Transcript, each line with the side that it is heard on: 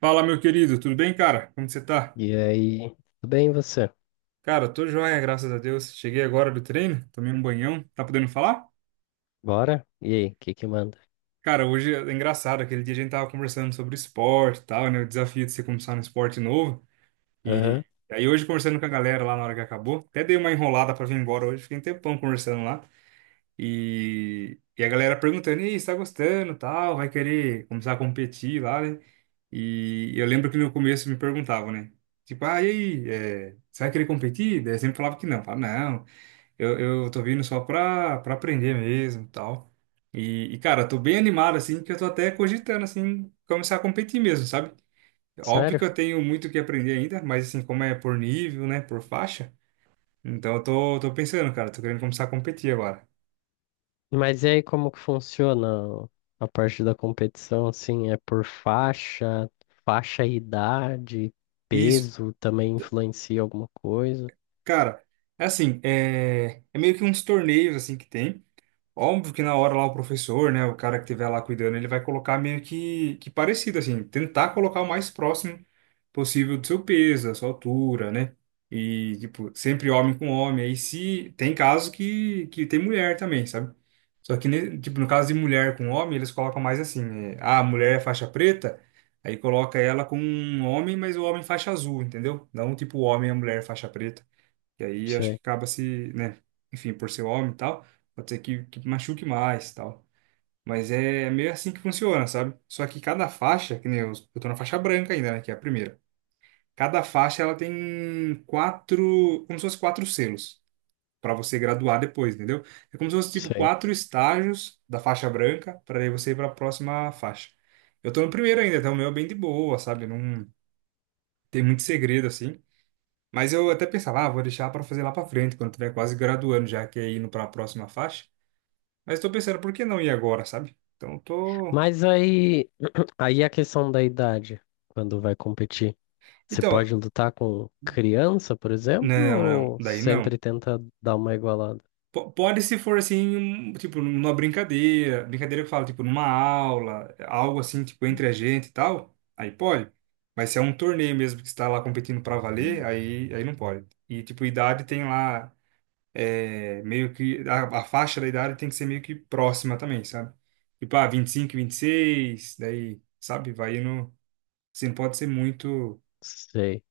right: Fala, meu querido, tudo bem, cara? Como você tá?
left: E aí, tudo bem e você?
right: Cara, tô joia, graças a Deus. Cheguei agora do treino, tomei um banhão. Tá podendo falar?
left: Bora? E aí, o que que manda?
right: Cara, hoje é engraçado, aquele dia a gente tava conversando sobre esporte e tal, né? O desafio de você começar um esporte novo. E
left: Aham.
right: aí hoje conversando com a galera lá na hora que acabou, até dei uma enrolada pra vir embora hoje, fiquei um tempão conversando lá. E a galera perguntando, e você tá gostando, e tal, vai querer começar a competir lá, né? E eu lembro que no começo me perguntavam, né? Tipo, ah, e aí, é, você vai querer competir? Daí eu sempre falava que não. Falava, não, eu tô vindo só pra aprender mesmo e tal. Cara, eu tô bem animado, assim, que eu tô até cogitando, assim, começar a competir mesmo, sabe? Óbvio que
left: Sério?
right: eu tenho muito o que aprender ainda, mas, assim, como é por nível, né, por faixa, então eu tô pensando, cara, tô querendo começar a competir agora.
left: Mas e aí, como que funciona a parte da competição, assim, é por faixa, faixa e idade,
right: Isso,
left: peso também influencia alguma coisa?
right: cara, é assim, é meio que uns torneios, assim, que tem. Óbvio que na hora lá o professor, né, o cara que estiver lá cuidando, ele vai colocar meio que parecido, assim, tentar colocar o mais próximo possível do seu peso, da sua altura, né? E, tipo, sempre homem com homem. Aí se tem casos que tem mulher também, sabe? Só que, tipo, no caso de mulher com homem, eles colocam mais assim, é, ah, a mulher é faixa preta, aí coloca ela com um homem, mas o homem faixa azul, entendeu? Não tipo o homem e a mulher faixa preta. E aí acho que
left: Sei,
right: acaba se, né? Enfim, por ser homem e tal, pode ser que machuque mais e tal. Mas é meio assim que funciona, sabe? Só que cada faixa, que nem eu tô na faixa branca ainda, né? Que é a primeira. Cada faixa ela tem quatro, como se fosse quatro selos para você graduar depois, entendeu? É como se fosse tipo
left: sei.
right: quatro estágios da faixa branca para aí você ir para a próxima faixa. Eu tô no primeiro ainda, então o meu é bem de boa, sabe? Não tem muito segredo assim. Mas eu até pensava, ah, vou deixar para fazer lá para frente, quando tiver quase graduando, já que é indo para a próxima faixa. Mas estou pensando, por que não ir agora, sabe? Então tô.
left: Mas aí, aí a questão da idade, quando vai competir, você
right: Então,
left: pode lutar com criança, por exemplo,
right: não, não,
left: ou
right: daí não.
left: sempre tenta dar uma igualada?
right: Pode se for assim, tipo, numa brincadeira, brincadeira que eu falo, tipo, numa aula, algo assim, tipo, entre a gente e tal, aí pode. Mas se é um torneio mesmo que está lá competindo para valer, aí não pode. E, tipo, idade tem lá. É, meio que a faixa da idade tem que ser meio que próxima também, sabe? Tipo, ah, 25, 26, daí, sabe? Vai indo. Assim, não pode ser muito
left: Sei.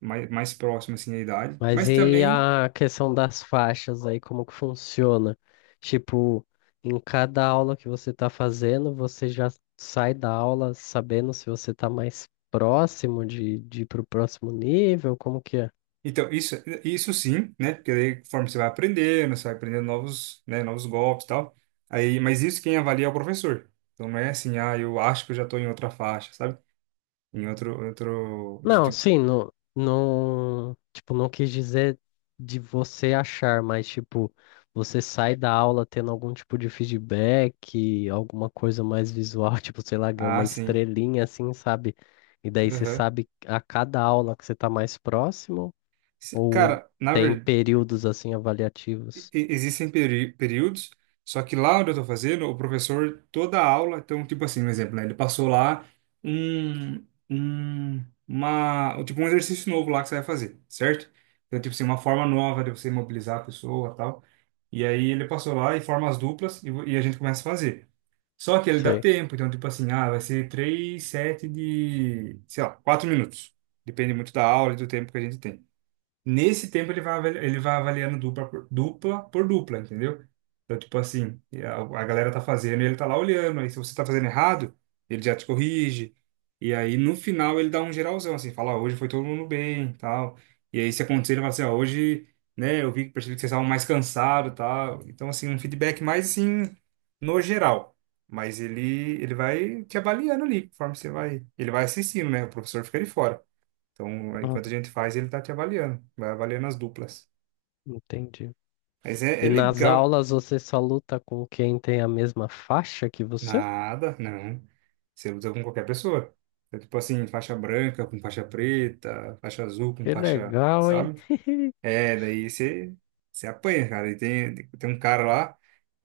right: mais próximo, assim, a idade.
left: Mas
right: Mas
left: e
right: também.
left: a questão das faixas aí, como que funciona? Tipo, em cada aula que você tá fazendo, você já sai da aula sabendo se você tá mais próximo de ir pro próximo nível? Como que é?
right: Então, isso sim, né? Porque daí, conforme você vai aprendendo novos, né, novos golpes e tal. Aí, mas isso quem avalia é o professor. Então, não é assim, ah, eu acho que eu já tô em outra faixa, sabe? Em
left: Não,
right: tipo,
left: sim, não, não, tipo, não quis dizer de você achar, mas tipo, você sai da aula tendo algum tipo de feedback, alguma coisa mais visual, tipo, sei lá, ganha
right: ah,
left: uma
right: sim.
left: estrelinha assim, sabe? E daí você
right: Aham.
left: sabe a cada aula que você tá mais próximo, ou
right: Cara, na
left: tem períodos assim avaliativos.
right: e- existem períodos, só que lá onde eu tô fazendo, o professor, toda a aula, então, tipo assim, um exemplo, né? Ele passou lá uma, tipo um exercício novo lá que você vai fazer, certo? Então, tipo assim, uma forma nova de você mobilizar a pessoa e tal. E aí ele passou lá e forma as duplas e, e a gente começa a fazer. Só que ele dá
left: Sei.
right: tempo, então, tipo assim, ah, vai ser três, sete de, sei lá, 4 minutos. Depende muito da aula e do tempo que a gente tem. Nesse tempo ele vai avaliando dupla por dupla, entendeu? Então, tipo assim, a galera tá fazendo e ele tá lá olhando. Aí se você tá fazendo errado, ele já te corrige. E aí no final ele dá um geralzão, assim, fala, ó, hoje foi todo mundo bem, tal. E aí se acontecer, ele fala assim, ó, hoje, né, eu vi, que percebi que vocês estavam mais cansados, tal. Então, assim, um feedback mais, assim, no geral. Mas ele vai te avaliando ali, conforme você vai... Ele vai assistindo, né? O professor fica ali fora. Então,
left: Ah,
right: enquanto a gente faz, ele tá te avaliando, vai avaliando as duplas.
left: entendi.
right: Mas é
left: E nas
right: legal.
left: aulas você só luta com quem tem a mesma faixa que você?
right: Nada, não. Você luta com qualquer pessoa. É tipo assim, faixa branca com faixa preta, faixa azul com
left: Que
right: faixa,
left: legal, hein?
right: sabe? É, daí você apanha, cara. E tem um cara lá,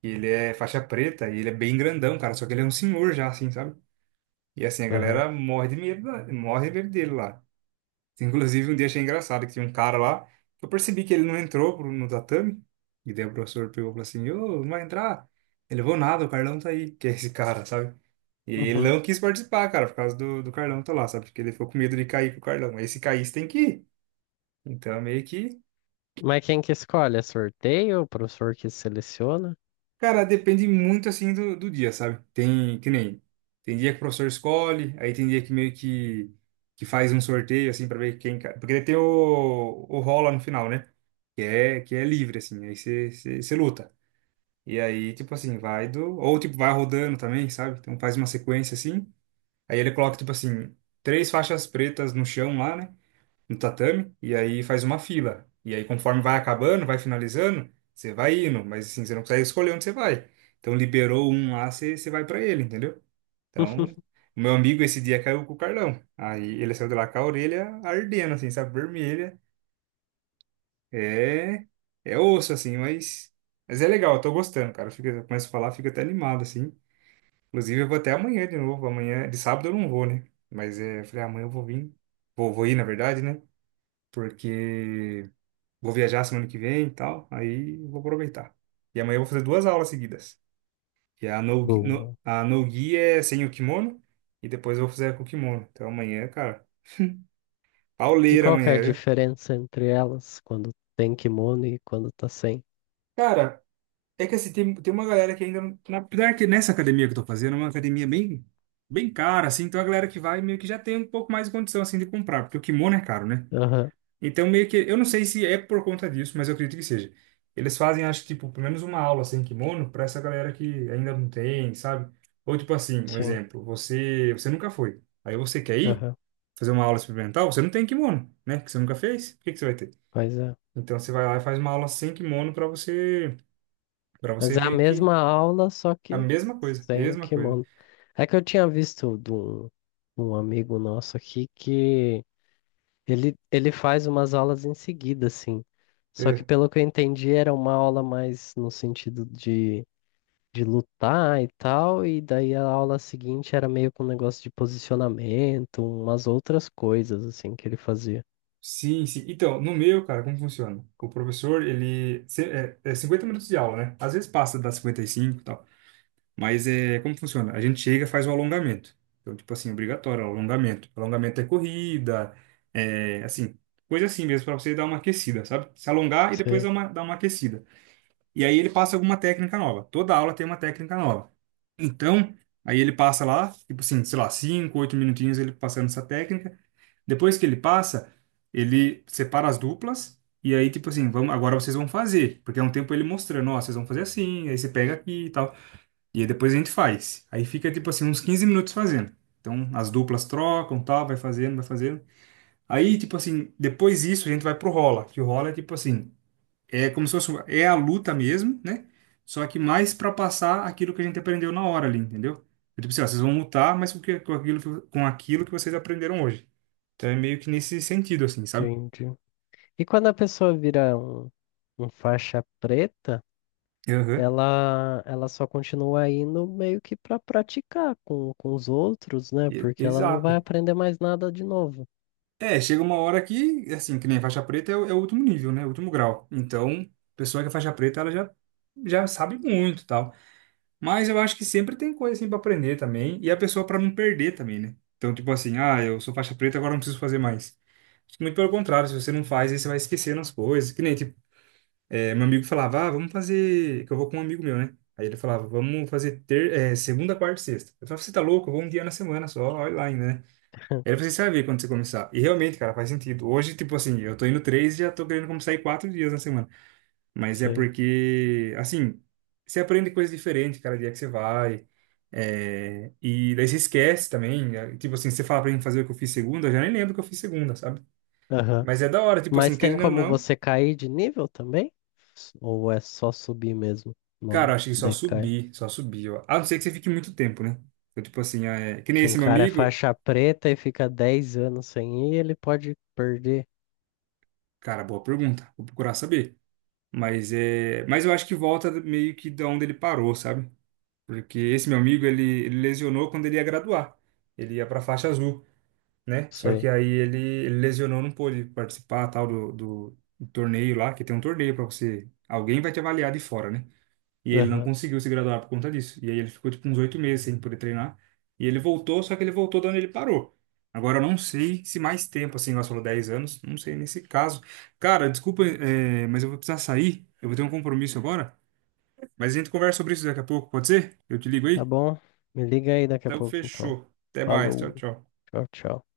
right: que ele é faixa preta, e ele é bem grandão, cara, só que ele é um senhor já, assim, sabe? E assim, a
left: Aham.
right: galera morre de medo, morre de medo dele lá. Inclusive, um dia achei engraçado que tinha um cara lá, que eu percebi que ele não entrou no tatame, e daí o professor pegou e falou assim, ô, não vai entrar? Ele, levou nada, o Carlão tá aí, que é esse cara, sabe? E ele
left: Uhum.
right: não quis participar, cara, por causa do Carlão tá lá, sabe? Porque ele ficou com medo de cair com o Carlão. Aí se caísse, tem que ir. Então, é meio que,
left: Mas quem que escolhe? É sorteio? O professor que seleciona?
right: cara, depende muito, assim, do dia, sabe? Tem, que nem, tem dia que o professor escolhe, aí tem dia que meio que faz um sorteio, assim, pra ver quem... Porque ele tem o rola no final, né? que é livre, assim, aí você luta. E aí, tipo assim, vai do. Ou tipo, vai rodando também, sabe? Então faz uma sequência assim. Aí ele coloca, tipo assim, 3 faixas pretas no chão lá, né? No tatame. E aí faz uma fila. E aí, conforme vai acabando, vai finalizando, você vai indo. Mas assim, você não consegue escolher onde você vai. Então liberou um lá, você vai pra ele, entendeu? Então, o meu amigo esse dia caiu com o Carlão. Aí ele saiu de lá com a orelha ardendo, assim, sabe? Vermelha. É, é osso, assim, mas é legal, eu tô gostando, cara. Fica, eu começo a falar, fico até animado, assim. Inclusive, eu vou até amanhã de novo. Amanhã, de sábado eu não vou, né? Mas é, eu falei, amanhã eu vou vir. Vou ir, na verdade, né? Porque vou viajar semana que vem e tal. Aí eu vou aproveitar. E amanhã eu vou fazer duas aulas seguidas. E a no, no,
left: Boa.
right: a no-gi é sem o kimono. E depois eu vou fazer com o kimono. Então amanhã, cara,
left: E
right: pauleira
left: qual que é a
right: amanhã, viu?
left: diferença entre elas quando tem kimono e quando tá sem?
right: Cara, é que assim, tem uma galera que ainda não. Apesar que nessa academia que eu tô fazendo, é uma academia bem, bem cara, assim, então a galera que vai meio que já tem um pouco mais de condição, assim, de comprar, porque o kimono é caro, né?
left: Aham,
right: Então meio que. Eu não sei se é por conta disso, mas eu acredito que seja. Eles fazem, acho, tipo, pelo menos uma aula sem kimono pra essa galera que ainda não tem, sabe? Ou tipo assim, um
left: sim,
right: exemplo, você nunca foi. Aí você quer ir
left: aham,
right: fazer uma aula experimental, você não tem kimono, né? Que você nunca fez, o que que você vai ter?
left: mas é.
right: Então você vai lá e faz uma aula sem kimono pra você, para você
left: Mas é a
right: meio que
left: mesma aula, só
right: a
left: que
right: mesma coisa,
left: sem
right: mesma coisa.
left: kimono. É que eu tinha visto de um amigo nosso aqui que ele faz umas aulas em seguida, assim. Só que
right: É,
left: pelo que eu entendi, era uma aula mais no sentido de lutar e tal, e daí a aula seguinte era meio com um negócio de posicionamento, umas outras coisas assim que ele fazia.
right: sim, sim. Então, no meu, cara, como funciona? O professor, ele... é, é 50 minutos de aula, né? Às vezes passa das 55 e cinco e tal. Mas é, como funciona? A gente chega e faz o alongamento. Então, tipo assim, obrigatório, alongamento. Alongamento é corrida, é, assim, coisa assim mesmo, pra você dar uma aquecida, sabe? Se alongar e depois
left: Sei,
right: dar uma aquecida. E aí ele passa alguma técnica nova. Toda aula tem uma técnica nova. Então, aí ele passa lá, tipo assim, sei lá, 5, 8 minutinhos ele passando essa técnica. Depois que ele passa, ele separa as duplas e aí, tipo assim, vamos, agora vocês vão fazer. Porque é um tempo ele mostrando, ó, vocês vão fazer assim, aí você pega aqui e tal. E aí depois a gente faz. Aí fica, tipo assim, uns 15 minutos fazendo. Então, as duplas trocam, tal, vai fazendo, vai fazendo. Aí, tipo assim, depois disso a gente vai pro rola, que o rola é tipo assim, é como se fosse, é a luta mesmo, né? Só que mais para passar aquilo que a gente aprendeu na hora ali, entendeu? Então, tipo assim, ó, vocês vão lutar, mas com aquilo que vocês aprenderam hoje. Então é meio que nesse sentido, assim, sabe?
left: entendi. E quando a pessoa vira um faixa preta,
right: Aham.
left: ela só continua indo meio que para praticar com os outros, né? Porque ela não vai
right: Exato.
left: aprender mais nada de novo.
right: É, chega uma hora que, assim, que nem faixa preta é o último nível, né? O último grau. Então, a pessoa que é faixa preta, ela já sabe muito e tal. Mas eu acho que sempre tem coisa, assim, pra aprender também. E a pessoa pra não perder também, né? Então, tipo assim, ah, eu sou faixa preta, agora eu não preciso fazer mais. Acho que muito pelo contrário, se você não faz, aí você vai esquecendo as coisas. Que nem, tipo, é, meu amigo falava, ah, vamos fazer. Que eu vou com um amigo meu, né? Aí ele falava, vamos fazer ter... é, segunda, quarta e sexta. Eu falava, você tá louco? Eu vou um dia na semana só, olha lá ainda, né? Aí ele falou, assim, você vai ver quando você começar. E realmente, cara, faz sentido. Hoje, tipo assim, eu tô indo três e já tô querendo começar a ir 4 dias na semana. Mas é
left: Sei.
right: porque, assim, você aprende coisa diferente cada dia que você vai. É, e daí você esquece também. Tipo assim, você fala pra mim fazer o que eu fiz segunda, eu já nem lembro o que eu fiz segunda, sabe?
left: Aham.
right: Mas é da hora, tipo
left: Mas
right: assim,
left: tem
right: querendo ou
left: como
right: não,
left: você cair de nível também? Ou é só subir mesmo?
right: cara,
left: Não
right: eu acho que
left: decai.
right: só subir, ó. A não ser que você fique muito tempo, né? Então, tipo assim, é... que nem
left: Se um
right: esse meu
left: cara é
right: amigo,
left: faixa preta e fica 10 anos sem ir, ele pode perder.
right: cara, boa pergunta, vou procurar saber. Mas eu acho que volta meio que da onde ele parou, sabe? Porque esse meu amigo, ele lesionou quando ele ia graduar. Ele ia pra faixa azul, né? Só que
left: Sei.
right: aí ele lesionou, não pôde participar, tal, do torneio lá, que tem um torneio pra você, alguém vai te avaliar de fora, né? E ele não
left: Aham.
right: conseguiu se graduar por conta disso. E aí ele ficou tipo uns 8 meses sem poder treinar. E ele voltou, só que ele voltou de onde ele parou. Agora eu não sei se mais tempo, assim, nós falou 10 anos, não sei nesse caso. Cara, desculpa, é, mas eu vou precisar sair. Eu vou ter um compromisso agora. Mas a gente conversa sobre isso daqui a pouco, pode ser? Eu te ligo
left: Tá
right: aí?
left: bom? Me liga aí daqui a
right: Então
left: pouco, então.
right: fechou. Até mais. Tchau,
left: Falou.
right: tchau.
left: Tchau, tchau.